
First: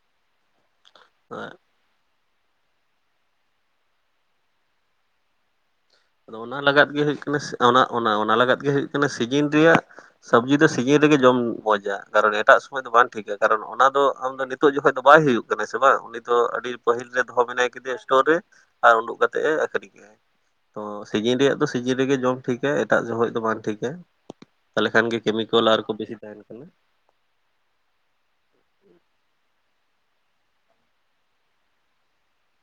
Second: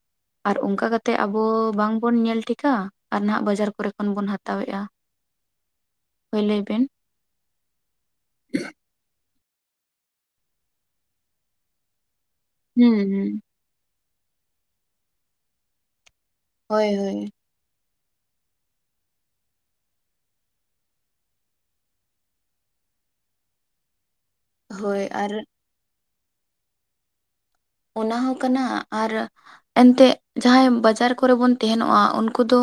ᱟᱨ ᱚᱱᱠᱟ ᱠᱟᱛᱮᱫ ᱛᱮ ᱟᱵᱚ ᱵᱟᱝᱵᱚᱱ ᱧᱮᱞ ᱴᱷᱤᱠᱟ ᱟᱨ ᱱᱟᱦᱟᱜ ᱵᱟᱡᱟᱨ ᱠᱚᱨᱮ ᱠᱷᱚᱱ ᱵᱚᱱ ᱦᱟᱛᱟᱣᱮᱫᱼᱟ ᱟᱫᱚ ᱦᱳᱭ ᱚᱱᱟ ᱞᱟᱹᱭ ᱵᱮᱱ ᱞᱟᱜᱟᱫ ᱜᱮ ᱦᱩᱭᱩᱜ ᱠᱟᱱᱟ ᱚᱱᱟ ᱚᱱᱟ ᱞᱟᱜᱟᱫ ᱜᱮ ᱦᱩᱭᱩᱜ ᱥᱤᱡᱤᱱ ᱨᱮᱭᱟᱜ ᱥᱚᱵᱡᱤ ᱫᱚ ᱥᱤᱡᱤᱱ ᱨᱮᱜᱮ ᱡᱚᱢ ᱢᱚᱡᱟ ᱠᱟᱨᱚᱱ ᱮᱴᱟᱜ ᱥᱚᱢᱚᱭ ᱫᱚ ᱦᱩᱸ ᱵᱟᱝ ᱦᱩᱸ ᱴᱷᱤᱠᱟ ᱠᱟᱨᱚᱱ ᱚᱱᱟ ᱫᱚ ᱟᱢᱫᱚ ᱱᱤᱛᱚᱜ ᱡᱚᱠᱷᱚᱱ ᱫᱚ ᱵᱟᱭ ᱦᱩᱭᱩᱜ ᱠᱟᱱᱟ ᱥᱮ ᱵᱟᱝ ᱩᱱᱤ ᱫᱚ ᱟᱹᱰᱤ ᱦᱳᱭ ᱯᱟᱹᱦᱤᱞ ᱦᱳᱭ ᱨᱮ ᱫᱚᱦᱚ ᱢᱮᱱᱟᱭ ᱠᱮᱫᱮᱭᱟ ᱥᱴᱳᱨ ᱨᱮ ᱟᱨ ᱩᱰᱩᱜ ᱠᱟᱛᱮᱜ ᱮ ᱟᱠᱷᱨᱤᱧ ᱠᱮᱫᱟ ᱛᱚ ᱥᱤᱡᱤᱱ ᱨᱮᱭᱟᱜ ᱫᱚ ᱥᱤᱡᱤᱱ ᱨᱮᱜᱮ ᱡᱚᱢ ᱴᱷᱤᱠᱟ ᱮᱴᱟᱜ ᱡᱚᱦᱚᱱ ᱫᱚ ᱵᱟᱝ ᱴᱷᱤᱠᱟ ᱛᱟᱦᱚᱞᱮ ᱦᱳᱭ ᱠᱷᱟᱱ ᱜᱮ ᱟᱨ ᱠᱮᱢᱤᱠᱮᱞ ᱟᱨᱠᱚ ᱵᱮᱥᱤ ᱛᱟᱦᱮᱱ ᱠᱟᱱᱟ ᱚᱱᱟ ᱦᱚᱸ ᱠᱟᱱᱟ ᱟᱨ ᱮᱱᱛᱮᱜ ᱡᱟᱦᱟᱸᱭ ᱵᱟᱡᱟᱨ ᱠᱚᱨᱮ ᱵᱚᱱ ᱛᱟᱦᱮᱸᱱᱚᱜᱼᱟ ᱩᱱᱠᱩ ᱫᱚ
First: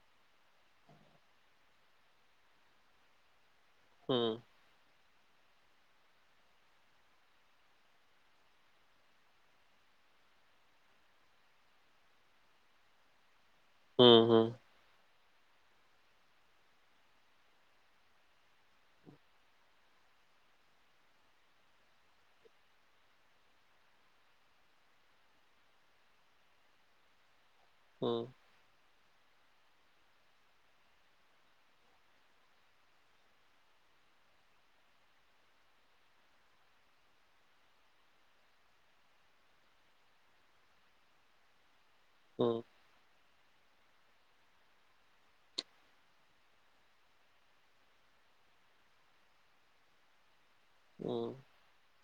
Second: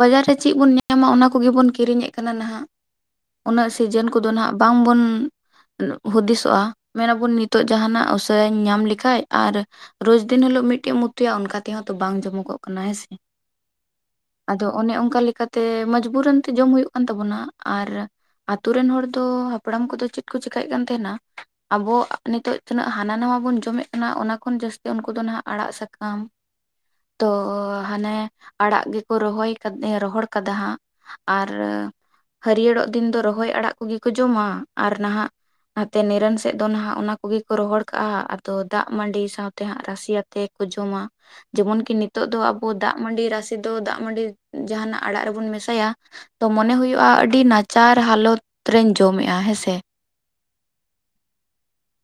ᱵᱟᱡᱟᱨ ᱨᱮ ᱪᱮᱫ ᱵᱚᱱ ᱧᱟᱢᱟ ᱚᱱᱟ ᱠᱚᱜᱮᱵᱚᱱ ᱠᱤᱨᱤᱧᱮᱫ ᱠᱟᱱᱟ ᱱᱟᱦᱟᱜ ᱩᱱᱟᱹᱜ ᱥᱤᱡᱮᱱ ᱠᱚᱫᱚ ᱦᱩᱸ ᱱᱟᱦᱟᱜ ᱵᱟᱝ ᱵᱚᱱ ᱦᱩᱫᱤᱥᱚᱜᱼᱟ ᱢᱮᱱᱟᱵᱚᱱ ᱱᱤᱛᱚᱜ ᱡᱟᱦᱱᱟᱜ ᱩᱥᱟᱹᱨᱟᱧ ᱧᱟᱢ ᱞᱮᱠᱷᱟᱡ ᱟᱨ ᱨᱳᱡᱽᱫᱤᱱ ᱦᱤᱞᱳᱜ ᱢᱤᱫᱴᱮᱡ ᱮᱢ ᱩᱛᱩᱭᱟ ᱚᱱᱠᱟ ᱛᱮᱦᱚᱸ ᱛᱚ ᱵᱟᱝ ᱡᱚᱢᱚᱠᱚᱜ ᱠᱟᱱᱟ ᱦᱮᱸ ᱥᱮ ᱦᱩᱸ ᱦᱩᱸ ᱟᱫᱚ ᱚᱱᱮ ᱚᱱᱠᱟ ᱞᱮᱠᱟᱛᱮ ᱢᱚᱡᱽᱵᱩᱨᱱᱛᱮ ᱡᱚᱢ ᱦᱩᱭᱩᱜ ᱠᱟᱱ ᱛᱟᱵᱚᱱᱟ ᱟᱨ ᱟᱛᱩᱨ ᱨᱮᱱ ᱦᱚᱲ ᱫᱚ ᱦᱟᱯᱲᱟᱢ ᱠᱚᱫᱚ ᱪᱮᱫ ᱠᱚ ᱪᱮᱠᱟᱹᱭᱮᱫ ᱠᱟᱱ ᱛᱟᱦᱮᱸᱱᱟ ᱟᱵᱚ ᱱᱤᱛᱚᱜ ᱛᱤᱱᱟᱹᱜ ᱦᱟᱱᱟ ᱱᱟ ᱵᱚᱱ ᱡᱚᱢᱮᱫ ᱚᱱᱟ ᱠᱷᱚᱱ ᱡᱟᱹᱥᱛᱤ ᱩᱱᱠᱩ ᱫᱚ ᱦᱱᱟᱜ ᱟᱲᱟᱜ ᱥᱟᱠᱟᱢ ᱛᱚ ᱦᱟᱱᱮ ᱦᱩᱸ ᱟᱲᱟᱜ ᱜᱮᱠᱚ ᱨᱚᱦᱚᱭ ᱨᱚᱦᱚᱲ ᱠᱟᱫᱟ ᱦᱟᱸᱜ ᱟᱨ ᱦᱟᱹᱨᱭᱟᱹᱲᱚᱜ ᱫᱤᱱ ᱫᱚ ᱨᱚᱦᱚᱭ ᱟᱲᱟᱜ ᱠᱚᱜᱮ ᱠᱚ ᱡᱚᱢᱟ ᱟᱨ ᱱᱟᱦᱟᱜ ᱱᱟᱛᱮ ᱱᱤᱨᱚᱱ ᱥᱮᱫ ᱫᱚ ᱱᱟᱦᱟᱜ ᱚᱱᱟ ᱠᱚᱜᱮ ᱠᱚ ᱨᱚᱦᱚᱲ ᱠᱟᱜᱼᱟ ᱟᱫᱚ ᱫᱟᱜ ᱢᱟᱹᱰᱤ ᱥᱟᱶᱛᱮ ᱦᱟᱸᱜ ᱨᱟᱥᱮᱤᱭᱟᱛᱮ ᱠᱚ ᱡᱚᱢᱟ ᱡᱮᱢᱚᱱ ᱠᱤ ᱱᱤᱛᱚᱜ ᱫᱚ ᱦᱩᱸ ᱟᱵᱚ ᱫᱟᱜ ᱢᱟᱹᱰᱤ ᱨᱟᱥᱮ ᱛᱚ ᱫᱟᱜ ᱢᱟᱹᱰᱤ ᱡᱟᱦᱟᱱᱟᱜ ᱟᱲᱟᱜ ᱨᱮᱵᱚᱱ ᱢᱮᱥᱟᱭᱟ ᱛᱚ ᱢᱚᱱᱮ ᱦᱩᱭᱩᱜᱼᱟ ᱟᱹᱰᱤ ᱱᱟᱪᱟᱨ ᱦᱟᱞᱚᱛ ᱨᱮᱧ ᱡᱚᱢᱮᱜᱼᱟ ᱦᱮᱸᱥᱮ ᱦᱩᱸ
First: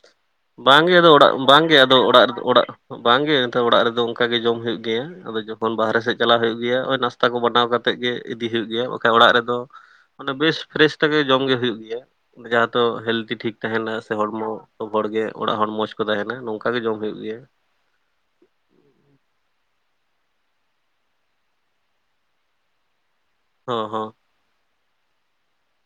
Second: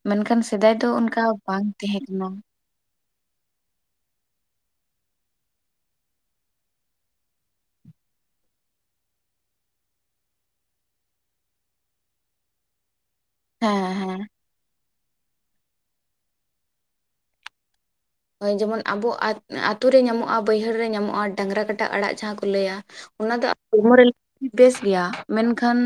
ᱢᱮᱱᱠᱷᱟᱱ ᱥᱮᱫᱟᱭ ᱫᱚ ᱵᱟᱝᱜᱮ ᱟᱫᱚ ᱚᱱᱠᱟ ᱚᱲᱟᱜ ᱵᱟᱝ ᱵᱟᱝᱜᱮ ᱟᱫᱚ ᱛᱟᱦᱮᱸ ᱚᱲᱟᱜ ᱠᱟᱱᱟ ᱨᱮ ᱦᱟᱸᱜ ᱚᱲᱟᱜ ᱵᱟᱝᱜᱮ ᱚᱲᱟᱜ ᱨᱮᱫᱚ ᱚᱱᱠᱟ ᱜᱮ ᱡᱚᱢ ᱦᱩᱭᱩᱜ ᱜᱮᱭᱟ ᱟᱫᱚ ᱡᱚᱠᱷᱚᱱ ᱵᱟᱦᱨᱮ ᱥᱮᱫ ᱪᱟᱞᱟᱜ ᱦᱩᱭᱩᱜ ᱜᱮᱭᱟ ᱱᱚᱜᱼᱚᱭ ᱱᱟᱥ ᱛᱟ ᱠᱚ ᱵᱟᱱᱟᱣ ᱠᱟᱛᱮᱜ ᱜᱮ ᱤᱫᱤ ᱦᱩᱭᱩᱜ ᱜᱮᱭᱟ ᱵᱟᱠᱟᱜ ᱚᱲᱟᱜ ᱨᱮᱫᱚ ᱵᱮᱥ ᱯᱷᱮᱨᱮᱥ ᱛᱮᱜᱮ ᱡᱚᱢ ᱜᱮ ᱦᱩᱭᱩᱜ ᱜᱮᱭᱟ ᱡᱟᱦᱟᱸ ᱫᱚ ᱦᱮᱞᱫᱤ ᱴᱷᱤᱠ ᱦᱮᱸ ᱛᱦᱮᱸᱱᱟ ᱥᱮ ᱦᱮᱸ ᱦᱚᱲᱢᱚ ᱦᱚᱲ ᱜᱮ ᱚᱲᱟᱜ ᱦᱚᱲ ᱢᱚᱸᱡᱽ ᱠᱚ ᱛᱟᱦᱮᱱᱟ ᱱᱚᱝᱠᱟ ᱜᱮ ᱡᱚᱢ ᱦᱚᱭᱩᱜ ᱜᱮᱭᱟ, ᱡᱮᱢᱚᱱ ᱟᱵᱚ ᱟᱹᱛᱳ ᱨᱮ ᱧᱟᱢᱚᱜᱼᱟ ᱵᱟᱹᱭᱦᱟᱹᱲ ᱨᱮ ᱧᱟᱢᱚᱜᱼᱟ ᱰᱟᱝᱨᱟ ᱠᱟᱴᱟ ᱟᱲᱟᱜ ᱡᱟᱦᱟᱸ ᱠᱚ ᱞᱟᱹᱭᱟ᱾ ᱚᱱᱟ ᱫᱚ ᱦᱚᱸ ᱦᱚᱲᱢᱚ ᱨᱮ ᱦᱚᱸ ᱵᱮᱥ ᱜᱮᱭᱟ ᱢᱮᱱᱠᱷᱟᱱ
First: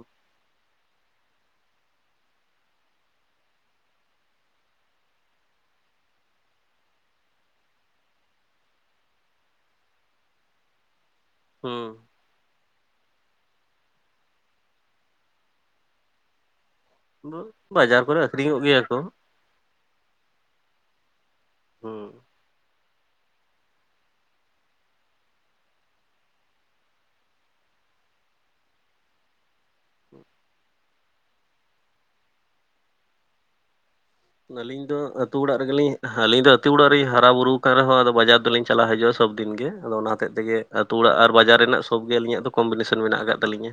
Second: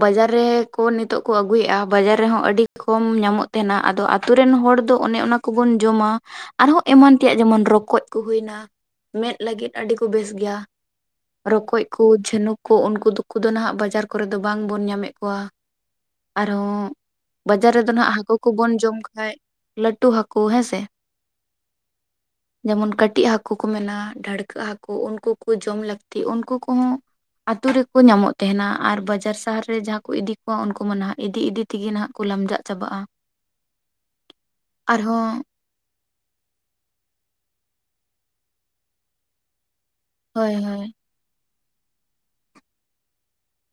ᱵᱟᱡᱟᱨ, ᱨᱮ ᱠᱚ ᱱᱤᱛᱚᱜ ᱠᱚ ᱟᱹᱜᱩᱭᱮᱜᱼᱟ ᱵᱟᱡᱟᱨ ᱨᱮᱦᱚᱸ ᱟᱹᱰᱤ ᱠᱚᱢ ᱧᱟᱢᱚᱜ ᱛᱟᱦᱮᱸᱱᱟ ᱟᱫᱚ ᱟᱛᱳ ᱨᱮᱱ ᱦᱚᱲ ᱫᱚ ᱚᱱᱮ ᱚᱱᱟ, ᱠᱚ ᱵᱚᱱ ᱡᱚᱢᱟ, ᱟᱨᱦᱚᱸ ᱮᱢᱟᱱ ᱛᱮᱭᱟᱜ ᱡᱮᱢᱚᱱ ᱨᱚᱠᱚᱡ ᱠᱚ ᱦᱩᱭᱱᱟ ᱢᱮᱸᱫᱽ ᱞᱟᱹᱜᱤᱫ ᱟᱹᱰᱤ ᱠᱚ ᱵᱮᱥ ᱜᱮᱭᱟ᱾ ᱨᱚᱠᱚᱡ ᱦᱩᱸ ᱠᱚ ᱡᱷᱤᱱᱩᱠ ᱠᱚ ᱩᱱᱠᱩ ᱫᱚ ᱠᱚ ᱱᱟᱦᱟᱜ ᱵᱟᱡᱟᱨ ᱠᱚᱨᱮ ᱫᱚ ᱵᱟᱝ ᱵᱚᱱ ᱧᱟᱢᱮᱜ ᱠᱚᱣᱟ ᱟᱨᱦᱚᱸ, ᱦᱩᱸ ᱵᱟᱡᱟᱨ ᱨᱮᱫᱚ ᱱᱷᱟᱜ ᱠᱚᱨᱮ ᱦᱟᱹᱠᱩ ᱟᱠᱷᱨᱤᱧᱚᱜ ᱠᱚᱵᱚᱱ ᱜᱮᱭᱟ ᱡᱚᱢ ᱠᱚ ᱠᱷᱟᱡ ᱞᱟᱹᱴᱩ ᱦᱟᱹᱠᱩ ᱦᱮᱸᱥᱮ ᱦᱩᱸ ᱡᱮᱢᱚᱱ ᱠᱟᱹᱴᱤᱡ ᱦᱟᱹᱠᱩ ᱠᱚ ᱢᱮᱱᱟ ᱰᱷᱟᱹᱲᱠᱟᱹᱜ ᱦᱟᱹᱠᱩ ᱩᱱᱠᱩ ᱠᱚ ᱡᱚᱢ ᱞᱟᱹᱠᱛᱤ ᱩᱱᱠᱩ ᱠᱚᱦᱚᱸ ᱟᱛᱳ ᱨᱮᱠᱚ ᱧᱟᱢᱚᱜ ᱛᱟᱦᱮᱱᱟ ᱟᱨ ᱵᱟᱡᱟᱨ ᱥᱟᱦᱟᱨ ᱨᱮ ᱡᱟᱦᱟᱸ ᱠᱚ ᱤᱫᱤ ᱠᱚᱣᱟ ᱩᱱᱠᱩ ᱢᱟ ᱱᱟᱦᱟᱜ ᱤᱫᱤᱼᱤᱫᱤ ᱛᱤᱜᱮ ᱱᱟᱦᱟᱜ ᱠᱚ ᱞᱟᱢᱡᱟᱜ ᱪᱟᱵᱟᱜᱼᱟ᱾ ᱟᱹᱞᱤᱧ ᱫᱚ ᱟᱨᱦᱚᱸ ᱟᱹᱛᱩ ᱚᱲᱟᱜ ᱨᱮᱜᱮᱞᱤᱧ ᱟᱹᱞᱤᱧ ᱫᱚ ᱟᱹᱛᱩ ᱚᱲᱟᱜ ᱨᱤᱧ ᱦᱟᱨᱟ ᱵᱩᱨᱩ ᱟᱠ ᱠᱟᱱ ᱨᱮᱦᱚᱸ ᱟᱫᱚ ᱵᱟᱡᱟᱨ ᱫᱚᱞᱤᱧ ᱪᱟᱞᱟᱜ ᱦᱤᱡᱩᱜᱼᱟ ᱥᱚᱵ ᱫᱤᱱ ᱜᱮ ᱟᱫᱚ ᱚᱱᱟ ᱦᱳᱭ ᱛᱮᱜᱮ ᱦᱳᱭ ᱟᱹᱛᱩ ᱚᱲᱟᱜ ᱟᱨ ᱵᱟᱡᱟᱨ ᱨᱮᱱᱟᱜ ᱥᱚᱵ ᱜᱮ ᱟᱹᱞᱤᱧᱟᱜ ᱫᱚ ᱠᱚᱢᱯᱤᱴᱤᱥᱚᱱ ᱢᱮᱱᱟᱜ ᱟᱠᱟᱫ ᱛᱟᱹᱞᱤᱧᱟ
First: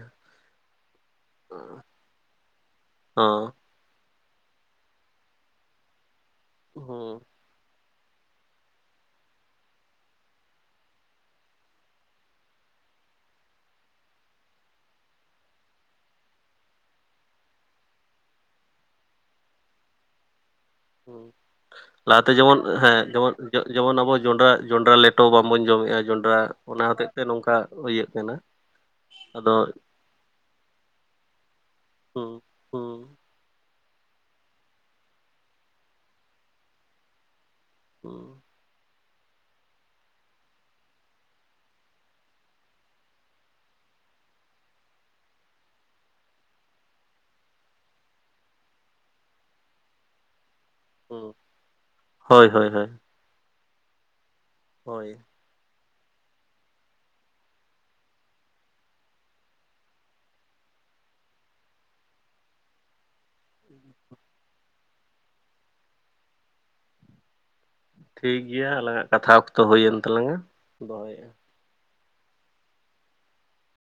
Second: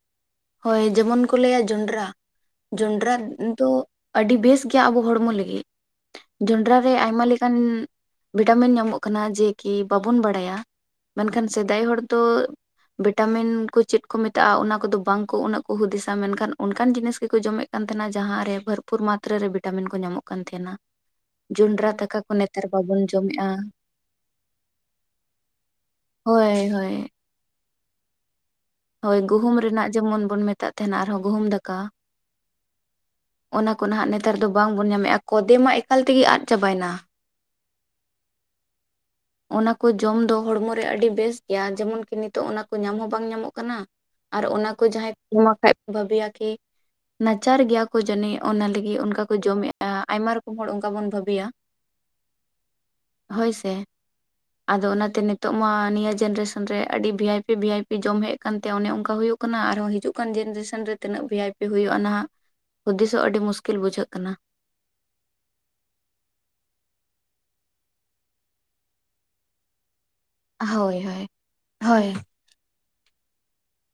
ᱦᱳᱭ ᱡᱮᱢᱚᱱ ᱠᱚ ᱞᱟᱹᱭᱟ ᱡᱚᱸᱰᱽᱨᱟ, ᱡᱚᱸᱰᱽᱨᱟ ᱦᱚᱸ ᱫᱚ, ᱟᱹᱰᱤ ᱵᱮᱥ ᱜᱮᱭᱟ ᱟᱵᱚ ᱦᱚᱲᱢᱚ ᱞᱟᱹᱜᱤᱜ ᱡᱚᱸᱰᱨᱟ ᱨᱮ ᱦᱩᱸ ᱟᱭᱢᱟ ᱠᱟᱱ ᱵᱷᱤᱴᱟᱢᱤᱱ ᱧᱟᱢᱚᱜ ᱠᱟᱱᱟ ᱡᱮ ᱠᱤ ᱵᱟᱵᱚᱱ ᱵᱟᱰᱟᱭᱟ ᱢᱮᱱᱠᱷᱟᱱ ᱥᱮᱫᱟᱭ ᱦᱚᱲ ᱫᱚ ᱵᱷᱮᱴᱟᱢᱤᱱ ᱠᱚ ᱪᱮᱫ ᱠᱚ ᱢᱮᱛᱟᱜᱼᱟ, ᱚᱱᱟ ᱠᱚᱫᱚ ᱵᱟᱝ ᱩᱱᱟᱹᱜ ᱠᱚ ᱦᱩᱫᱤᱥᱟ ᱢᱮᱱᱠᱷᱟᱱ ᱚᱱᱠᱟᱱ ᱡᱤᱱᱤᱥ ᱜᱮᱠᱚ ᱡᱚᱢᱮᱜ ᱠᱟᱱ ᱛᱟᱦᱮᱸᱱᱟ ᱡᱟᱦᱟᱸ ᱨᱮ ᱵᱷᱚᱨᱯᱩᱨ ᱢᱟᱛᱨᱟ ᱨᱮ ᱵᱷᱮᱴᱟᱢᱤᱱ ᱠᱚ ᱧᱟᱢᱚᱜ ᱠᱟᱱ ᱛᱟᱸᱦᱮᱱᱟ [unintelligible] ᱞᱟᱦᱟᱛᱮ ᱡᱮᱢᱚᱱ ᱦᱮᱸ ᱡᱮᱢᱚᱱ ᱡᱚᱢᱮᱫᱼᱟ ᱡᱮᱢᱚᱱ ᱟᱵᱚ ᱡᱚᱸᱰᱨᱟ ᱡᱚᱸᱰᱨᱟ ᱞᱮᱴᱚ ᱵᱟᱝᱵᱚᱱ ᱡᱚᱢᱮᱜᱼᱟ ᱡᱚᱸᱰᱨᱟ ᱦᱳᱭ ᱚᱱᱟ ᱦᱳᱭ ᱦᱚᱛᱮᱫ ᱛᱮ ᱱᱚᱝᱠᱟ ᱤᱭᱟᱹᱜ ᱠᱟᱱᱟ ᱦᱳᱭ ᱟᱫᱚ ᱜᱩᱦᱩᱢ ᱨᱮᱱᱟᱜ ᱡᱮᱢᱚᱱ ᱵᱚᱱ ᱢᱮᱛᱟᱜ ᱛᱟᱦᱮᱸᱱᱟ ᱟᱨᱦᱚᱸ ᱜᱩᱦᱩᱢ ᱫᱟᱠᱟ᱾ ᱦᱩᱸ ᱦᱩᱸ ᱚᱱᱟ ᱠᱚ ᱱᱟᱦᱟᱜ ᱱᱮᱛᱟᱨ ᱫᱚ ᱵᱟᱝ ᱵᱚᱱ ᱧᱟᱢᱮᱜᱼᱟ ᱠᱚᱫᱮ ᱢᱟ ᱮᱠᱟᱞ ᱛᱮᱜᱮ ᱟᱫ ᱪᱟᱵᱟᱭᱮᱱᱟ᱾ ᱦᱩᱸ ᱚᱱᱟ ᱠᱚ ᱡᱚᱢ ᱫᱚ ᱦᱚᱲᱢᱚᱨᱮ ᱟᱹᱰᱤ ᱵᱮᱥ ᱜᱮᱭᱟ ᱡᱮᱢᱚᱱ ᱠᱤ ᱱᱤᱛᱚᱜ ᱚᱱᱟ ᱠᱚ ᱧᱟᱢ ᱦᱚᱸ ᱵᱟᱝ ᱧᱟᱢᱚᱜ ᱠᱟᱱᱟ᱾ ᱟᱨ ᱚᱱᱟ ᱠᱚ ᱡᱟᱦᱟᱸᱭ ᱠᱚᱢ ᱠᱷᱟᱡ ᱠᱚ ᱵᱷᱟᱹᱵᱤᱭᱟ ᱠᱤ, ᱱᱟᱪᱟᱨ ᱜᱮᱭᱟ ᱠᱚ ᱡᱟᱹᱱᱤᱜ ᱚᱱᱟ ᱞᱟᱹᱜᱤᱫ ᱚᱱᱠᱟ ᱠᱚ ᱡᱚᱢᱮᱜᱼᱟ ᱟᱭᱢᱟ ᱨᱚᱠᱚᱢ ᱦᱚᱲ ᱵᱟᱵᱟᱱ ᱦᱩᱸ ᱵᱷᱟᱹᱵᱤᱭᱟ ᱦᱳᱭ ᱦᱳᱭ ᱦᱳᱭ ᱦᱳᱭᱥᱮ, ᱟᱫᱚ ᱦᱳᱭ ᱚᱱᱟᱛᱮ ᱱᱤᱛ ᱚᱜ ᱢᱟ ᱱᱤᱭᱟᱹ ᱡᱮᱱᱨᱮᱥᱮᱱ ᱨᱮ ᱟᱹᱰᱤ ᱵᱷᱤᱭᱟᱭᱯᱤ ᱵᱷᱤᱭᱟᱭᱯᱤ ᱡᱚᱢ ᱦᱮᱜ ᱠᱟᱱ ᱛᱮ ᱚᱱᱮ ᱚᱱᱠᱟ ᱦᱩᱭᱩᱜ ᱠᱟᱱᱟ ᱟᱨᱦᱚᱸ ᱦᱤᱡᱩᱜ ᱠᱟᱱ ᱡᱮᱱᱨᱮᱥᱮᱱ ᱨᱮ ᱛᱤᱱᱟᱹᱜ ᱵᱷᱤᱭᱟᱭᱯᱤ ᱦᱩᱭᱩᱜᱼᱟ ᱱᱟᱦᱟᱜ ᱦᱩᱫᱤᱥᱚᱜ ᱟᱹᱰᱤ ᱢᱩᱥᱠᱤᱞ ᱵᱩᱡᱷᱟᱹᱜ ᱠᱟᱱᱟ᱾ ᱴᱷᱤᱠ ᱜᱮᱭᱟ ᱟᱞᱟᱝ ᱟᱜ ᱠᱟᱛᱷᱟ ᱚᱠᱛᱚ ᱦᱩᱭᱮᱱ ᱛᱟᱞᱟᱝᱼᱟ᱾ ᱦᱳᱭ ᱦᱳᱭ ᱦᱳᱭ᱾